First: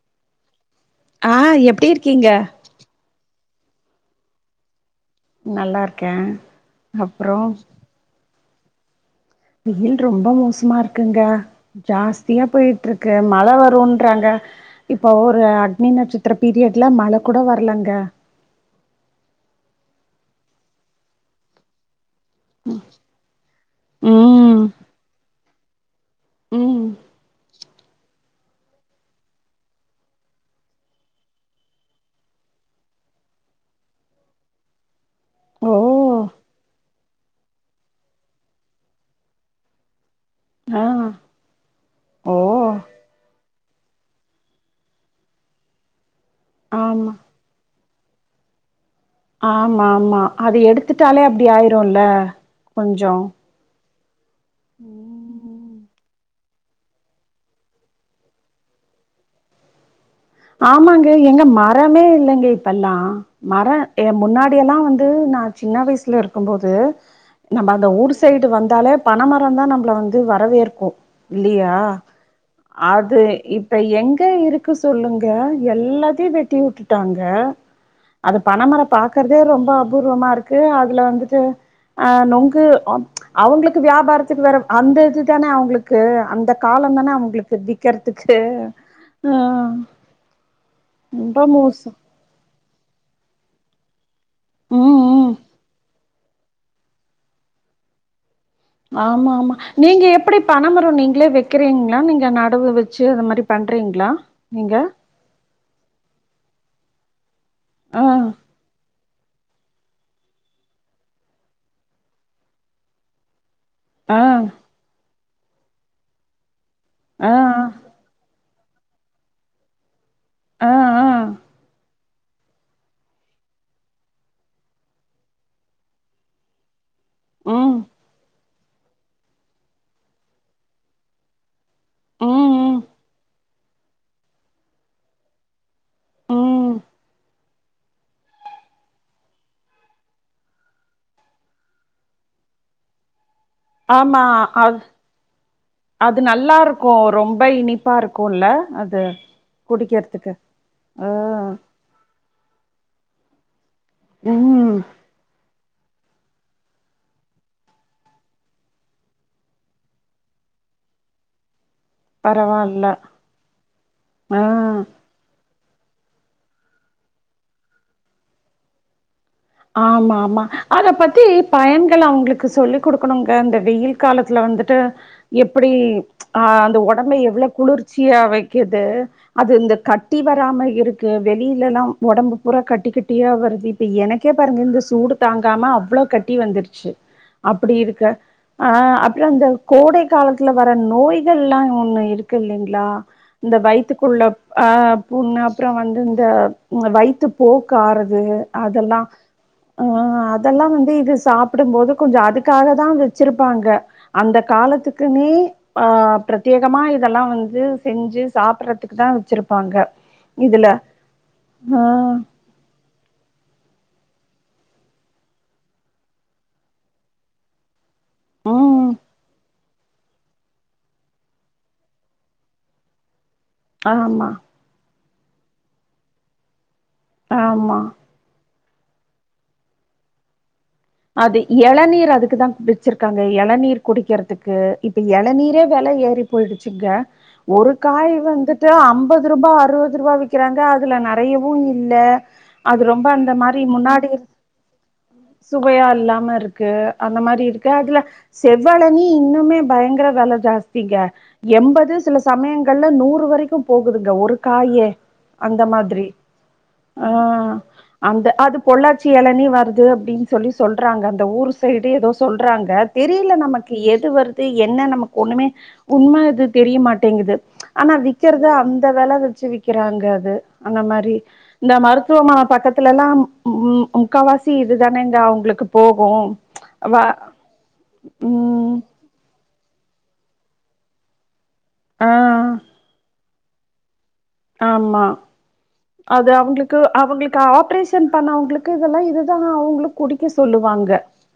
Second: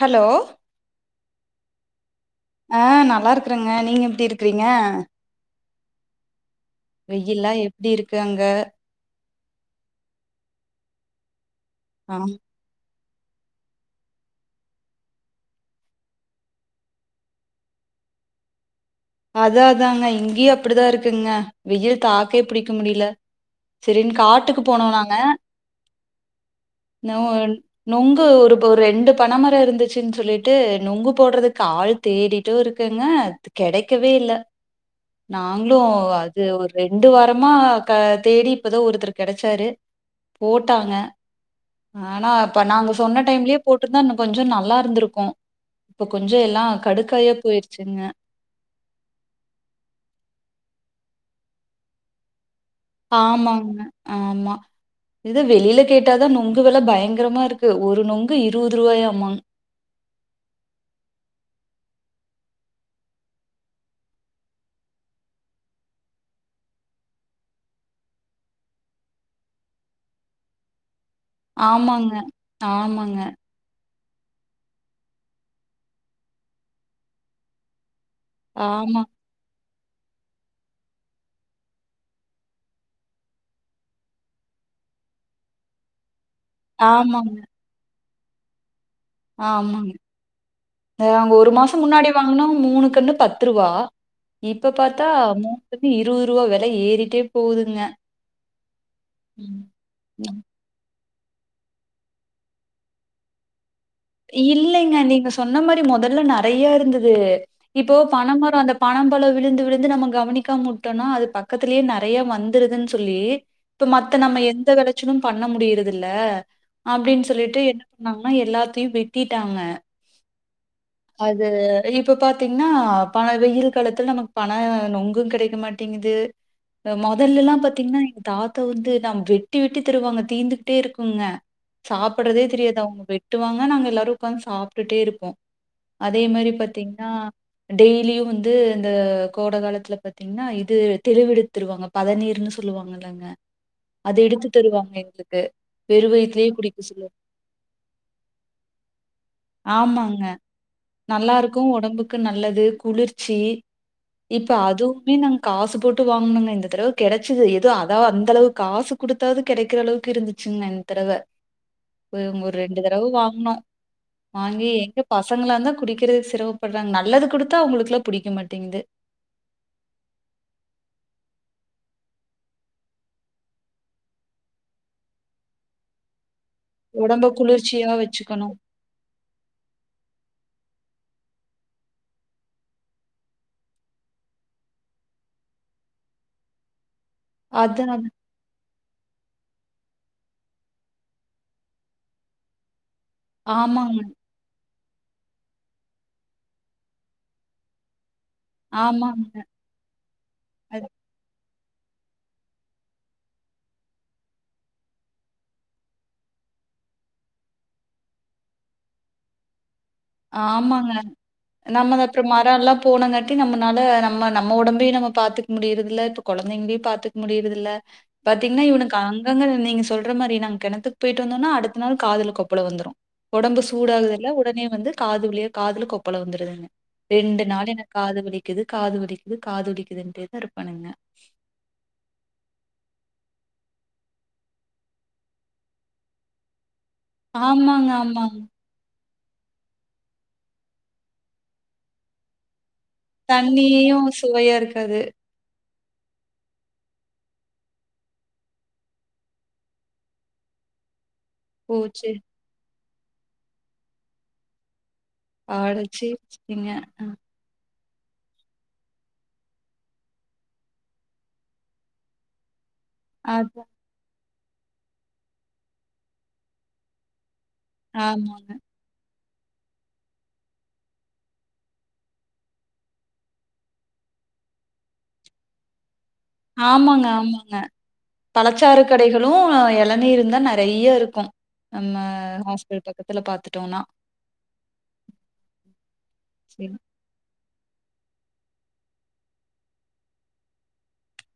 Hello ஆஹ் எப்டி இரு ஆஹ் நல்லா இருக் குறங்க நீங்க எப்டி இருக்கிறீங்க நல்லா இருக்கே அப்றோ வெயில்லா எப்டி இருக்கு அங்க வெயில் ரொம்ப மோசமா இருக்குங்க ஆ ஜாஸ்தியா போயிட்ருக் க்கு மழ வரும்ன்றாங்க இப்போ ஒரு அக்னி நட்சத்திர பீரியட்ல மழ கூட வரலங்க அதா அதாங்க இங்கயு அப்பிடிதா இருக்குங்க வெயில் தாக் கே பிடிக்க முடியல சரினு ம் காட்டுக்கு போனோம் நாங்க ம் நவ்கன் நெங்கு ஒரு ஒரு ரெண்டு பனைமரொ இருந்துச்சுன்னு சொல்லிட்டு நொங்கு போடுறதுக்கு ஆள் தேடிட்டுருக்குங்க கெடைக் கேவே இல்ல ஓ நாங்களும் து ஒரு ரெண்டு வாரமா க தேடி இப்பதான் ஒருத்தர் கிடைச்சாரு ஆ போட்டாங்க ஆனா ஓ இப்ப நாங்க சொன்ன டைம்லேயேப் போட்டுருந்தா இன்னு கொஞ்சோ நல்லா இருந்திருக்கு இப்ப கொஞ்சம் எல்லாம் ஆமா கடுக்காயா போயிருச் சின்ன ஆமா ஆமா அத எடுத்துட்டாலே அப்படி ஆயிரும்ல ஆமாங்க ஆமா இது ம் வெளியில கேட்டு ட்டாதா நொங்கு வெல பயங்கரமாருக்கு ஒரு நொங்கு இருபது ரூபாயாமா ஆமாங்க எங்க மரமே இல்லைங்க இப்பெல்லா மர எ முன்னாடில்லா வந்து நா சின்ன வயசுல இருக்கும்போது நம்ம அந்த ஊர் சைடு வந்தாலே பனை மரம்தா நம்மள வந்து வரவேற்கும் இல்லையா ஆமாங்க. அது ஆமாங்க. இப்ப எங் தே இருக்கு சொல்லுங்க கே எல்லாத்தையு வெட்டி உட்டுட்டாங்க அது பனமர ஆமா. பாக்கறதே ரொம்ப அ பூர்வமா இருக்கு அதுல வந்துட்டு அ நொங்கு அவங்களுக்கு வியாபாரத்துக்கு வேற அந்த இது தானே அவங்களுக்கு அ ந்த காலம் தானே ஆமாங்க. அவுங்களுக்கு விக்கற் துக்கு ஆமாங்க அவங்க ரொம்ப ஒரு மாச மோச முன்னாடி வாங்கணு னா மூணுக்குன்னு பத்து ரூவா இப்ப ம் பாத்தா ம் மூப்பது இரு [inaudible] ருவா வெல ஏறிட்டே போகுதுங்க ஆமா ஆமா ம். நீங்க எப்படி ம். பணமரும் நீங் இல்ல வைக்கிறீங்களா நீங்க நடவு வச்சு அது மாரி ப் இல்லைங்க நீங்க சொன்ன மாரி மொதல்ல நெறைய இருந்தது அது இப்போ ஆ பணமர அந்த பணம் எவ்வள விழுந்து விழுந்து நம்ம கவனிக்காம உட்டோனா அது பக்கத்துலே நெறைய வந்துருதுன் சொல்லி இப்ப மத்த ஆ நம்ம எந்த வெளைச்சலும் பண்ண முடியறதுல்ல அப்டின்னு ஆ சொல்லிட்டு என்ன பண்ணாங்கனா எல்லாத் த்தியு வெட்டிட்டாங்க ஆ ஆ ஆ அது [unintelligible] இப்ப பாத்தீங்கன்னா பன வெயில் காலத்துல நமக்கு பன நொங்கு கெடைக்க மாட்டேங்குது ஆ மொதல்லெல்லா ம் பாத்தீங்கன்னா எங்க தாத் த்தா அத வந்து ந வெட்டி வெட்டி தருவாங்க தீந்துகிட்டே இருக்குங்க சாப்பிடறதே ம் ம் தெரியாது அவங்க வெட் வெட்டுவாங்க நாங்க எல்லாரு உக்காந்து சாப்ட்டுட்டே இருப்போ அதே மாரி ம் பாத்தீங்கன்னா டெய்லியு வந்து இந்த கோட காலத்துல பாத்தீங்கன்னா இது தெலுவெடுத்து தருவாங்க பதநீர்ன்னு சொல்லுவாங்கல்லங்க அது ஆமா எடுத்து அத் தருவாங்க எங்களுக்கு. வெறும் அது வயித்துலயே குடிக்க நல்லாருக்கு சொல்லுவாங்க. ரொம்ப இனிப்பா இருக் க்குல்ல அது ஆமாங்க. குடிக்கிறதுக்கு ஆஹ் நல்லாருக்கும். உடம்புக்கு நல்லது, குளிர்ச்சி இப்ப அதுவுமே நாங்க காசு போட் போட்டு வாங்கனுங்க இந்த தடவை கெடைச்சது ஏதோ அதாவ அந்த அளவுக்கு காசு குடுத்தாவது கெடைக்கிற அளவுக்கு இருந்துச்சுங்க இந்த தடவ [unintelligible] ரெண்டு பரவால்ல தடவ வாங்குனோ ஆ வாங்கி எங்க பசங்கள வந் குடிக்கிறது சிரமப்படுறாங்க நல்லது குடுத்தா அவங்களுக்கல்லா புடிக்க மாட்டேங்குது ஆமா ஆமா அத பத்தி பயன்கள் அவங்களுக்கு சொல்லி் கொடுக்கணுங்க இந்த வெயில் காலத்துல வந்துட்டு எப்படி ஆஹ் அந்த ஒடம்ப உடம்ப எவ்வளவு குளிர்ச்சியா வச்சுக்கணும். வைக்குது அது இந்த கட்டி வராம இருக்கு வெளியிலல்லா ஒடம்பு பூரா கட்டி கட்டியா வருது இப்ப எனக்கு க்கே பாருங்க இந்த சூடு தாங்காம அவ்ளோ கட்டி வந்துருச்சு அப்படி அதான் இருக்க ஆஹ் அப்பறம் அந்த கோடை காலத்துல வர நோய்கள்லா ஒண்ணு இருக்கு இல்லைங்களா இந்த ஆமாங்க, வயித்துக்குள்ள அஹ் புண்ணு அப்றோ வந்து இந்த இந்த வயித்து போக்கு ஆறது து அதெல்லா ஆமாங்க. ஆஹ் அதெல்லா அது வந்து இது சாப் ப்பிடும்போது கொஞ்ச அதுக்காகதா வச்சிருப்பாங்க அந்த காலத்துக்குன்னே ஆஹ் பிரத்தயேகமா இதெல்லா வந்து செஞ்சு சாப்பிடடுறதுக்குதா வச்சிருப்பாங்க இதுல ஆமாங்க ஆ நம்மத அப்றோ மரோ எல்லா போனங்காட்டி நம்மனால நம்ம நம்ம ஒடம்பையு நம்ம பாத்துக்க முடியுறதில்ல இப்ப கொழந்தைங்களையு பாத்துக்க முடியுறதில்ல பாத்தீங்கன்னா ம் இவனுக்கு அங்கங்க நீங்க சொல்ற மாரி நாங்க கெணத்துக்கு போயிட்டு வந்தோன்னா அடுத்த நாள் காதுல கொப்பளோ வந்துரு ஒடம்பு சூடாகுதல்ல ஆமா உடனே வந்து காது வலியே காதுல கொப்பல வந்துருது ரெண்டு நாள் ஆமா எனக் காது வலி இது காது வலிக்குது காது வலிக்குது [unintelligible] அது இளநீர் அதுக்குதா வச்சிருக்காங் இளநீர் குடிக்கிறதுக்கு இப்ப இளநீரே வில ஏறி போயிடுச்சு இங்க ஒரு ஆமாங்க, காய் ஆமாங்க. வந்துட்டு அம்பது அம்பது ரூபா அறுபது ரூபா வக்கிறாங்க அதுல நறையவு இல்ல அது ரொம்ப அந்த மாரி தண்ணியு முன்னாடி சுவையா இருக்காது சுவையா இல்லாம இருக்கு அந்த மாரி இருக்க அதுல செவ்இளனி இன்னுமே பயங்கர வில ஜாஸ்திங்க ஓ! எண்பது சில சரி. சமயங் கல்ல நூறு வரைக்கும் போகுதுங்க ஒரு காயே அந்த மாதிரி அடச்சீ! ச்சீங்க. அ ஆஹ் அந்த அது பொள்ளாச்சி இலனி வருது அப்படின் சொல்லி சொல்றாங்க அந்த ஊர் சைடே ஏதோ சொல்றாங்க தெரியல அதான். நமக்கு எது வரு என்ன நமக்கு ஒண்ணுமே உண்ம அது தெரிய மாட்டேங்குது ஆனா ஆமாங்க. விக்கறத அந்த வில வித் வச்சி விக்கிறாங்க அது அந்த மாரி இந்த மருத்துவமன பக்கத்துலல்லாம் முக்காவாசி இதுதானே அவங்களுக்கு போ ஆம்மாங்க ஆம்மாங்க ம் பழச்சாறு கடைகளு எல தண்ணி இருந்தா நெறைய இருக்கு நம்ம ஆ ஹாஸ்டல் பக்கத்துல பாத்துட்டோன்னா ஆம்மா அது சரி. அவங்ளுக்கு அவங்ளுக்கு ஆப் ஆப்ரேஷன் பண்ணவங்ளுக்கு இதெல்லா இதுதா அவங்ளுக்கு குடிக்க சொல்லுவாங்க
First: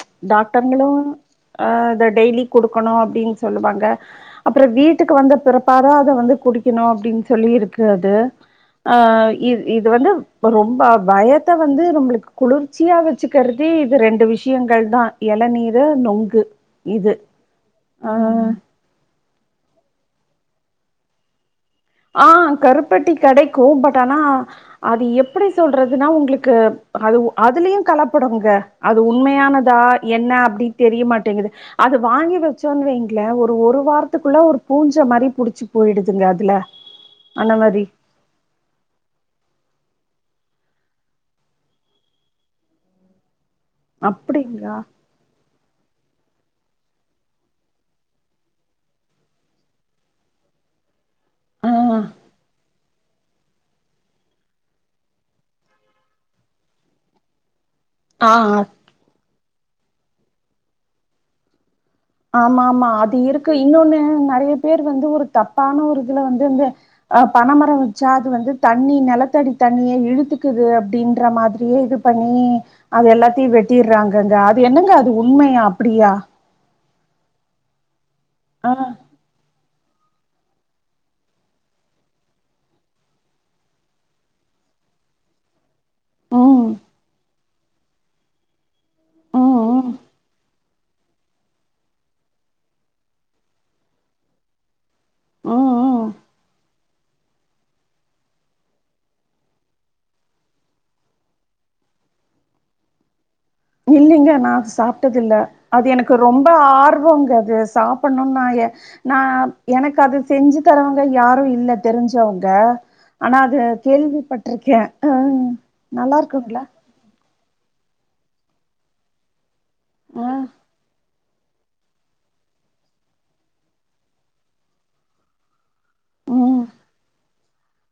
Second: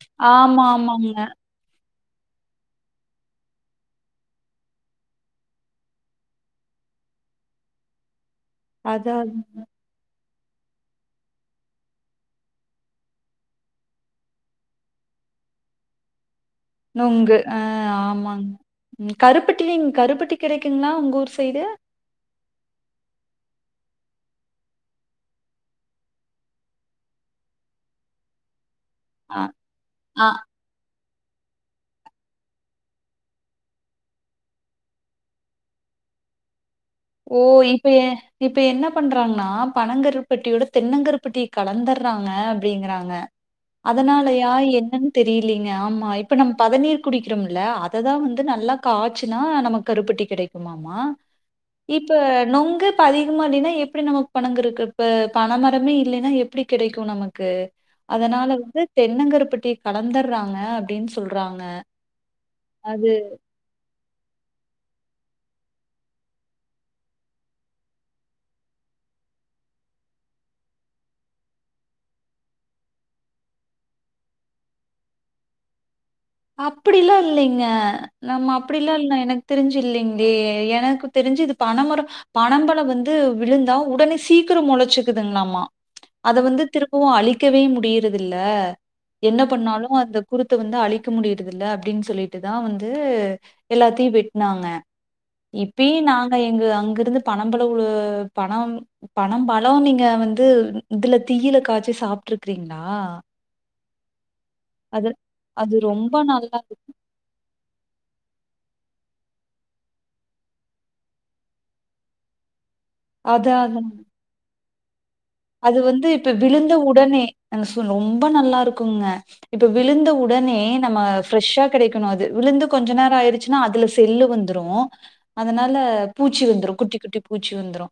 ச் ஆமா, டாக்டர்ங்களு ஆமாங்க. அ தட் டெய்லி கொடுக்கணு அப்டின் சொல்லுவாங்க அப்புரோ வீட்டுக்கு வந்த பிறப்பாத அத வந்து குடிக்கணு அப்டின் சொல்லி இருக் க்கு அது அதான் ஆஹ் அது. இ இது வந்து ரொம்ப வயத்த வந்து நம்ளுக்கு குளிர்ச்சியா வச்சுக்கறதே இது ரெண்டு விஷயங்கள் தா எளநீரு நொங்கு இது நொங்கு ஆஹ் ஆ ஆமாங் ம் கருப்பட்டிலிங் கருப்பட்டி கிடைக்குங்ளா உங்க ஊர் ஸைடு ஆஹ் கருப்பட்டி கெடைக்கு பட் ஆனா அது எப்படி சொல்றதுனா உங்களுக்கு அது அதுலயு கலப்படொங்க அது அ உண்மையானதா ஆ. என்ன அப்படி தெரியமாட் டெங்கது அது வாங்கி வச்சொன் வெய்ங்ள ஒரு ஒரு வாரத்துக்குள்ள ஒரு பூஞ்ச மரி புடிச்சு போயிடுதுங்க அதுல ஓ அந்த மாரி இப்ப எ இப்ப என்ன பண்றாங்னா பனங்கருப்பட்டியோட தென்னங்கருபட்டிய கலந்துடுறாங்க அப்டிங்கறாங்க அதனால யா அப்டிங்களா? என்னென் தெரியலீங்க ஆமா இப்ப நம் பதநீர் குடிக்கிறோம்ல அததா வந்து நல்லா காய்ச்சுனா நமக் கருப்பட்டி கெடைக்குமாமா ஆ இப்ப நொங்கு இப்ப அதிகமா இல்லைன்னா எப்டி நமக்கு பனங் கருக் இப் அஹ் பனமரமே இல்லைன்னா எப்டி கிடைக்கு நமக்கு ஆ அதனால ஆ வந்து தென்னங்கரப்பட் டி கலந்துடுறாங்க அப்டின் சொல்றாங்க ஆமா ஆமா அது இருக்கு இன்னொன்னு அ நெறைய பேர் வந்து ஒரு தப்பான ஒரு இதுல வந்து இந்த அஹ் பனைமரோ வச்சா அது வந்து தண்ணி நெலத்தடி தண்ணிய இழுத்துக்குது அப்டின்ற மாரியே இது பண்ணி அது எல்லாத்தியு வெட்டிடுறாங்கங்க அது என்னங்க அது உண்மையா அப்டியா அப்டிலா இல்லைங்க நம்ம அப்டி ஆஹ் இல்லா எனக் தெரிஞ் இல்லெங்ளே எனக்கு தெரிஞ்சு இது பனமர பனம்பழோ வந்து விழுந்தா உடனே சீக்கிரொ மொழைச்சுக்குதுங்களாமா அதை உம் வந்து திருப்பவு அழிக்கவே மு டியிறதில்ல என்ன உம் பண்ணாலும உம் அந்த குருத்து வந்து அழி க்க முடியறத இல்ல அப்டின்னு சொல்லிட்டுதா வந்து எல்லாத்தயு வெட்னாங்க உம் இப்பெயு உம் நாங் ஆ எங்க அங்க இருந்து பன பழோ உ பனம் பன பழோ நீங்க வந்து இதுல தீயில காச்சி சாப்ட்டுருக்றீங்ளா இல்லைங்க நா சாப்டது இல்ல அது எனக்கு ரொம்ப ஆர்வங்க அது சாப்புன்னோனு நா எ நா எனக்கு அது செஞ்சு தரவங்க யாரு இல்ல தெரிஞ்சவங்க ஆனா அது கேள்வி பட்றுக் கே அது வந்து இப்ப விழுந்த உடனே என்சு ரொம்ப நல்லா இருக்குங்க இப்போ விழுந்த ஆ உடனே நம்ம ஃப்ரெஷ்ஷா கிடைக்கணு அது விழுந்து கொஞ்ச நேரோ ஆயிருச்சுன்னா அதுல செல்லு வந்துரு அதனால னால பூச்சி ம் வந்துரு குட்டி குட்டி பூச்சி வந்துரு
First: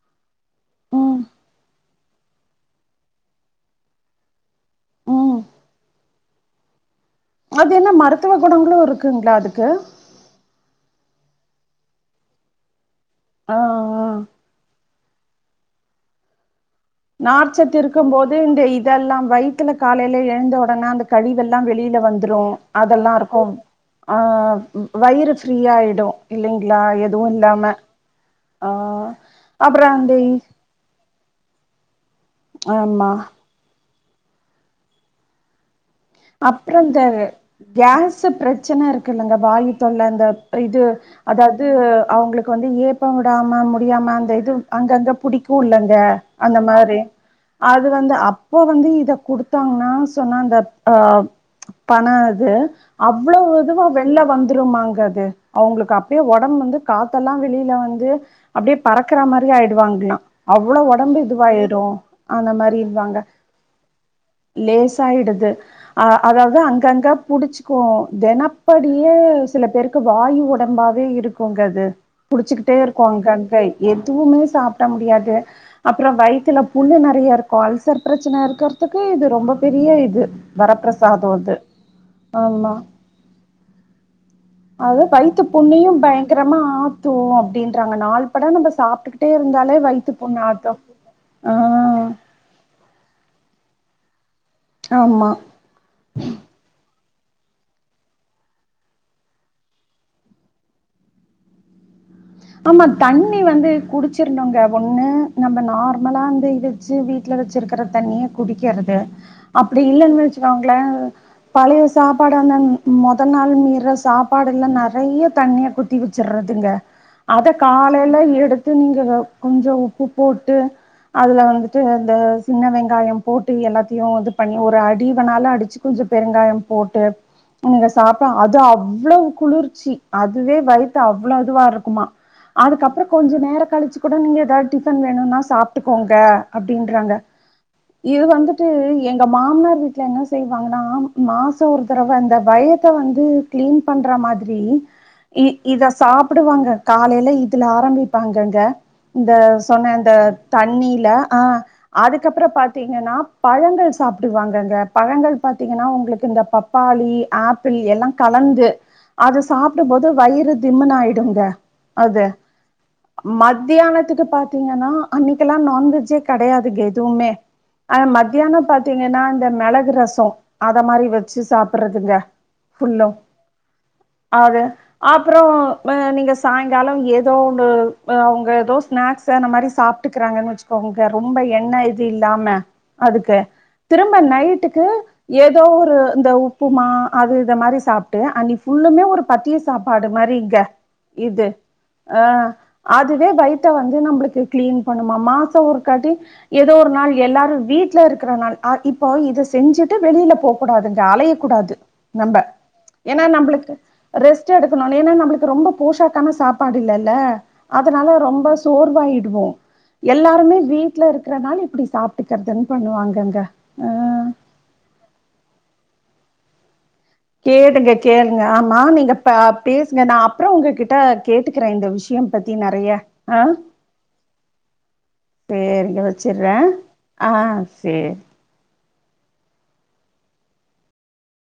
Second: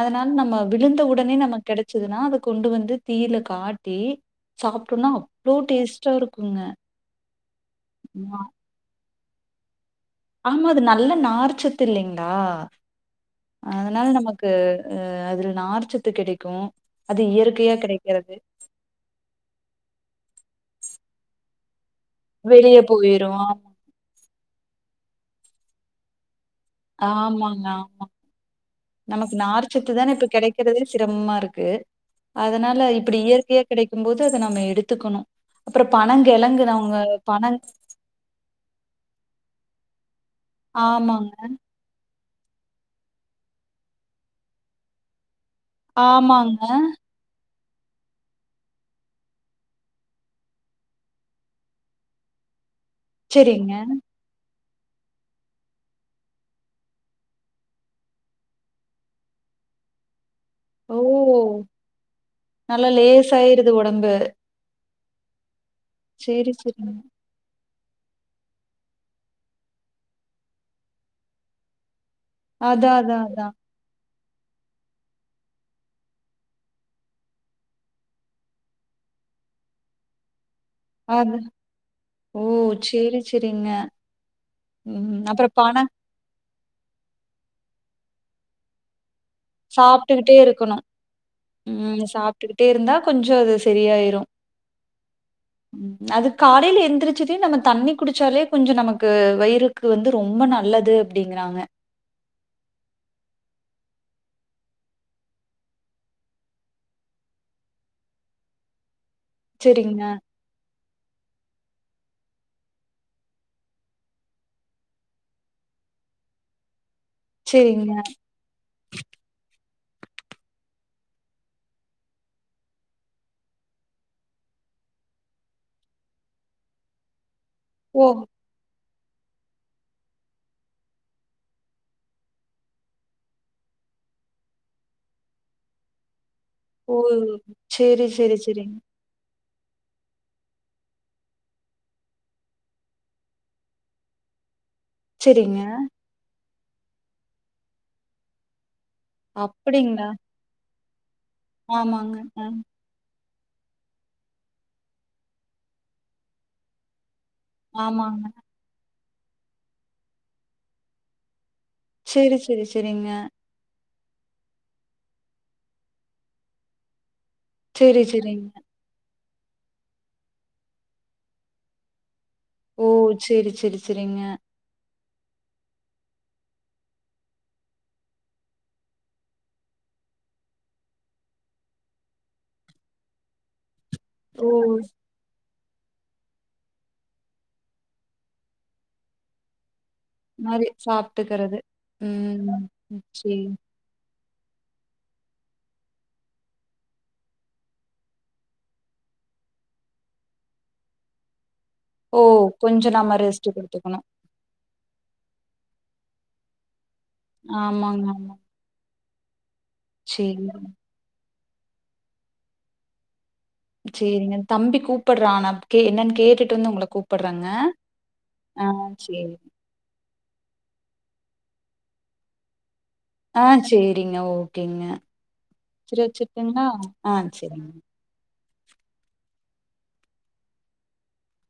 அதனால நம்ம விழுந்த ம் உடனே நமக்கு கிடச்சதுன்னா அதக் கொண்டு வந்து தீயில காட்டி சாப்பிட்டோம்னா ம் அவ்ளோ டேஸ் டா இருக்குங்க அது என்ன மருத்துவ ஆ குணங்களு இருக் க்குங்களா அதுக்கு ஆமா அது நல்ல நார்ச்சத்து இல்லீங்களா ஆ ஆ அதனால நமக்கு அஹ் அதுல நார்ச்சத்து கிடைக்கு நார்ச்சத்து இருக்கும் போது இந்த இதெல்லா வயித்துல காலையில எழுந்தவுடனே அந்த கழிவெல் ளா வெளில் ல வந்துரு வெளிய அதெல்லாருக்கு போயிரும். அ வயிறு ஃப் ஃப்ரீயாயிடு இல்லைங்களா எதுவு ஆமாங்க. இல்லாம ஆ அப்பறோ அந்த [unintelligible] தம்மாருக்கு அதனால ஆமா இப்டி இயற்கையா கிடைக் க்கும் போது அத நம்ம எடுத்துக்கணு அப்றோ பனங்கெழங்கு அப்புறம் நாங்க இந்த பனங் கேஸ் பிரச்சன இருக்குல்லங்க வாயு தொல்ல தப் இது ஆமாங்க அதாவது அவங்களுக் வந்து ஏப்போ விடாம முடியாம அந்த இது அங்கங்க பிடிக்கு குலங்க ஆமாங்க அந்த மாரி அது வந்து அப்ப வந்து இத குடுத்தாங்கனா சொன்னாங்கப் ஆ பணது அவ்ளோ செரிங்க இதுவா வெள்ல வந் வந்துருமாங்கது அவங்களுக்கு அப்யே ஒடம்பு வந்து காத்தெல்லா வெளியில வந்து அப்படியே பறக்குற மாரி ஆயிடுவாங்களா அவ்ளோ ஓ ஒடம்பு இதுவாயிடு அந்த மாரி நல்லா இர்வாங்க லேசாயிருது ஒடம்பு லேஸ் சயிடுது அ, சேரி அதாவது சேரிங்க அங்கங்க புடிச்சி ப்போ தெனப்படிய்யே சில பெருக்கு வாயூ வுடம்பாவே இருக்குங்க அது குடிச்சுகிட்டே அதா அதா அதா இருக்கு [unintelligible] எத் த்துனு சாப்ட முடியாது அப்புறம் வயித்துல புன்னு நெறைய இருக்கு அல்சர் பிரச்சன இர்க்கறதுக்கு இது ரொம்ப பெரிய இது வரப்பிரசாதோ அது இது ஓ ஆமா சேரி சேரிங்க அது ம் வைத்து அப்றோ பன புண்ணெயு பயங்கர ப்ரமா ஆத்தூ அப்டின்றாங்க நால் பட நம்ப சாப்ட்டுகிட் சாப்ட்டுக்கிட்டே இருக்குணு ஆ ம் சாப்ட்டுக்கிட்டே இருந்தா கொஞ்சோ அது செரியாயிரு ஆமா அது காலையில எந்திரிச் செர்ரி நம்ம தண்ணி குடிச்சாலே கொஞ்சோ நமக்கு வயிறுக்கு வந்து ரொம்ப நல்லது அப்டிங்றாங்க ஆம்மா தண்ணி வந்து குடிச்சிருந்தவங்க வொண்ண நம்ம நார்மலா அந்து இது இதுச்சு வீட்ல வச்சிருக்கிற தண்ணி குடிக்கிறது அப்டி சேரிங்க இல்லைன்னு வெச்சுக்கோங்ளே பழய சாப்பாடனன் மொதல் நாள் மீர்ர சாப்பாடுல்லா நெறையே தண்ணிய குத்தி வச்சிற்றதுங்க அதக் சரிங்க. காலைலே எடுத்து நீங்க வெவ் கொஞ்சோ உப் ப்பு போட்டு அதுல வந்துட்டு இந்த சின்ன வெங்காயம் போட்டு எல்லாத்தியு இது பண்ணி ஒரு அடிவேணாலு அடிச்சி கொஞ்சோ பெருங்காயம் போட்டு உனுக்கு ஓ! சாப்ப அது அவ் இவ்ளோ குளிர்ச்சி அதுவே வயித்து அவ்ளோ அதுவாருக்குமா அதுக்கப்புறொ கொஞ்ச நேர கழிச்சு குட நீங் ஏதாவ் டிஃபன் வேணும்னா சாப்ட்டுக்கோங்கே ஓ! அப்டின்றாங்க சரி, இது சரி, வந்துட்டூ சரிங்க. எங்கப் மாம்னார் வீட்ல என்ன செய்வாங்ன்னா மாசோ ஒர் தரவ அந்த வயத்த வந்தூ க்ளீன் பண்ற மாத்ரீ இ சரிங்க. இத சாப்புடுவாங்க காலையில இதுல ஆரம்பிப்பாங்கங்கே இந்தே சொன்ன அப்படிங்களா? அந்த தண்ணீ லே ஆ ஆமாங்க. அ, அதுக்கப்புறோ பாத்தீங்கனா பழங்கள் சாப்டுவாங்கங்க பழங்கள் பார்த்தீங்கனா உங்ளுக்கு இந்த பப்பாள்ளீ ஆப்பிள் எல்லான் ஆமாங்க. கலந்து அது சாப்டு போது வயீறு திம்முன்னு ஆயிடுங்க அது சரி, சரி, சரிங்க. மத்தியானத் த்துக்கு பார்த்தீங்கனா அன்னிக்கெல்லா நான்வெஜ்ஜே கிடையாதுங்க எதுவுமே சரி, அனா சரிங்க. மத்தியான பாத்தீங்கனா இந்த மெளகு ரசோ அத மாரி வச்சி சாப்புற்றதுங்க ஓ செரி செரி செரிங்க ஆப்புறோ பே நீங்க ஸ் சாயங்காலம் ஏதோ ஒண்ணு் அவங்க ஏதோ ஸ்நாக்ஸ் அந்த மாதிரி சாப்பிட்டுக்கிறாங்கன்னு வச்சுக்கோங்க ரொம்ப எண்ண இது இல்லாம அதுக்கு திரும்ப ஓ! நைட்டுக்கு ஏத் ஒரு இந்த உப்புமா அது இத மாதிரி சாப்பிட்டு புல்லு மே ஒரு பத்த சாப்பாடு மாதிரிங்க மாரி இது சாப்ட்டுக்கிறது. ஆஹ ம். ம். அதுவே சரி. பைத்த வந்து ந கிள பண்ண மாசம்ாட்டி ஏதோ ஒரு நாள் எல்லாரும் வீட்டுல இருக்கிற நா இப்போ இத செஞ்சுட்டு வெளியில போகக்கூடாது அலையக்கூடாது ஓ! நம கொஞ்சம் நம்ம ஏன்னா ரெஸ்ட் நம்மளுக்கு குடுத்துக்கணும். ரெஸ்ட்ட் எடுக்கணும் ஏன்னா நம்மளுக்கு ரொம்ப போஷக்கன சாப்பாடுல்லலைல்ல ஆமாங்க, அதனால ஆமா. ரொம்ப சோர்வாயிடு வோ சரிங்க, எல்லாருமே வீட்ல இருக்கு [unintelligible] நாள் இப்டி சாப்பிட்டுக்கறது என்ன பண்ணுவாங்க அங்க சரிங்க தம்பி கூப்பிடுறான்னா கே என்னன்ன கேட்டு வந்து உங்களை கூ கேளுங்க கேளுங்க ஆமா நீங்க சரி. பேசுங்க நான் அப்பறோ உங்க கிட்ட கேட்டுக்கிற இந்த விஷயம் பத்தி நெறைய ஆ ஆஹ் சேரிங்க ஓகேங்க சேரிங்க சரி வச்சிட்றே வச்சுட்டுங்களா ஆ ஆஹ் சரிங்க சேரி